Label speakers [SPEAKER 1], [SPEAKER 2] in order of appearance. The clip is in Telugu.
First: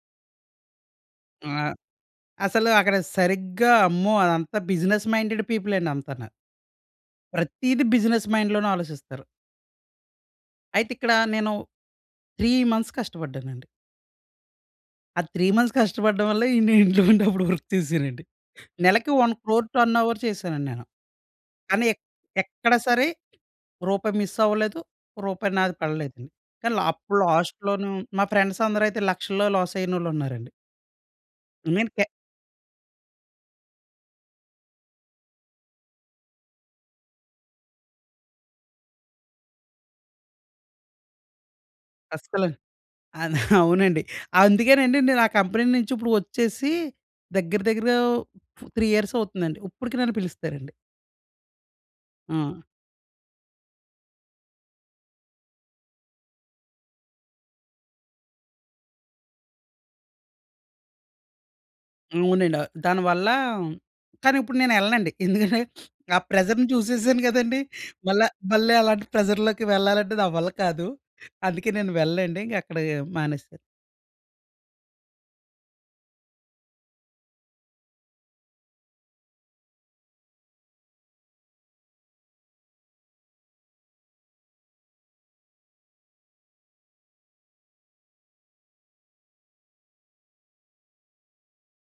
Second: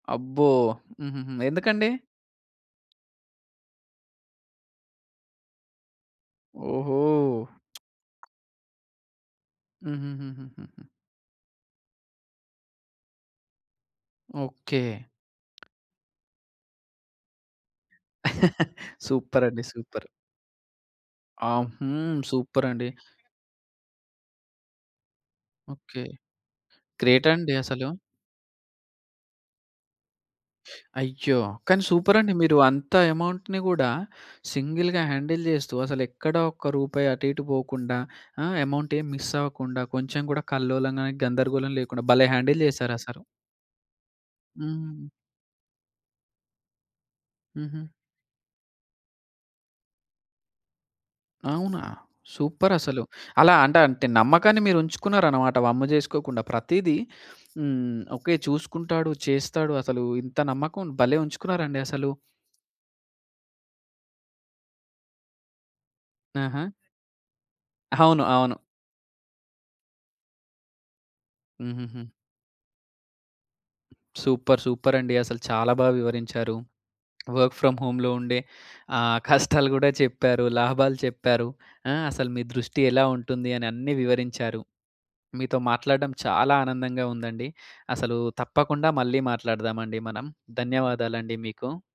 [SPEAKER 1] అబ్బో! హుహుహు.
[SPEAKER 2] ఆ!
[SPEAKER 1] ఎందుకండి?
[SPEAKER 2] అసలు అక్కడ సరిగ్గా అమ్మో! అదంతా బిజినెస్ మైండెడ్ పీపులండి అంతాను.
[SPEAKER 1] ఓహో!
[SPEAKER 2] ప్రతిదీ బిజినెస్ మైండ్‌లోనే ఆలోచిస్తారు.
[SPEAKER 1] హుహుహు. హుహుహు.
[SPEAKER 2] అయితిక్కడ, నేను 3 మంత్స్ కష్టపడ్డానండి.
[SPEAKER 1] ఓకే.
[SPEAKER 2] ఆ 3 మంత్స్ కష్టపడడం వల్ల, నేను ఇంట్లో ఉన్నప్పుడు వర్క్ చేసానండి. నెలకి ఓన్
[SPEAKER 1] సూపర్ అండి
[SPEAKER 2] క్రోర్
[SPEAKER 1] సూపర్!
[SPEAKER 2] టర్నోవర్ చేశానండి నేను.
[SPEAKER 1] ఆ!
[SPEAKER 2] కాని ఎక్
[SPEAKER 1] హ్మ్. సూపర్
[SPEAKER 2] ఎక్కడ
[SPEAKER 1] అండి!
[SPEAKER 2] సరే రూపాయి మిస్ అవ్వలేదు, రూపాయి నాది
[SPEAKER 1] ఓకే.
[SPEAKER 2] పడలేదు. కానీ ల అప్పుడు
[SPEAKER 1] గ్రేట్ అండి అసలు.
[SPEAKER 2] లాస్ట్‌లోను మా ఫ్రెండ్స్ అందరైతే లక్షల్లో లాస్ అయినోళ్ళు ఉన్నారండి.
[SPEAKER 1] అయ్యో! కానీ
[SPEAKER 2] ఇమీన్ పె
[SPEAKER 1] సూపర్ అండి మీరు, అంత అమౌంట్‌ని గూడా సింగిల్‌గా హ్యాండిల్ జేస్తూ, అసలెక్కడా ఒక్క రూపాయి అటు ఇటు పోకుండా, ఆ? అమౌంట్ ఏం మిస్ అవ్వకుండా, కొంచెం కూడా కల్లోలం గాని గందరగోళం లేకుండా భలే
[SPEAKER 2] అస్సలు
[SPEAKER 1] హ్యాండిల్ జేసారసలు.
[SPEAKER 2] అద అవునండి. అందుకేనండి
[SPEAKER 1] హ్మ్.
[SPEAKER 2] నేను ఆ కంపెనీ నుంచి ఇప్పుడు ఒచ్చేసి, దగ్గర
[SPEAKER 1] హుహు.
[SPEAKER 2] దగ్గరగ ఫ్ 3 ఇయర్స్ అవుతుందండి. ఇప్పటికి నన్ను పిలుస్తారండి.
[SPEAKER 1] అవునా!
[SPEAKER 2] ఆ!
[SPEAKER 1] సూపర్ అసలు. అలా అంట అంటే నమ్మకాన్ని మీరుంచుకున్నారనమాట వమ్ము జేసుకోకుండా ప్రతిదీ హ్మ్. "ఓకే. చూసుకుంటాడు, చేస్తాడు." అసలు ఇంత నమ్మకం భలే ఉంచుకున్నారండి అసలు.
[SPEAKER 2] అవునండి. అ దానివల్ల కానీ ఇప్పుడు నేనెళ్ళనండి, ఎందుకంటే ఆ ప్రెషర్‌ని
[SPEAKER 1] ఆహా!
[SPEAKER 2] చూసేసాను కదండీ! మళ్ళ
[SPEAKER 1] అవును. అవును.
[SPEAKER 2] మళ్ళలాంటి ప్రెషర్‌లోకి వెళ్ళాలంటే నా వల్ల కాదు. అందుకే నేను
[SPEAKER 1] హుహుహు.
[SPEAKER 2] వెళ్ళనండి ఇంకా అక్కడ మానేశాను.
[SPEAKER 1] సూపర్ సూపర్ అండి అసలు చాలా బాగా వివరించారు. వర్క్ ఫ్రమ్ హోమ్‌లో ఉండే ఆహ్, కష్టాలు గూడా చెప్పారు, లాభాలు చెప్పారు. ఆ? అసలు మీ దృష్టి ఎలా ఉంటుందని అన్నీ వివరించారు. మీతో మాట్లాడడం చాలా ఆనందంగా ఉందండి. అసలు తప్పకుండా మళ్ళీ మాట్లాడదామండి మనం. ధన్యవాదాలండి మీకు.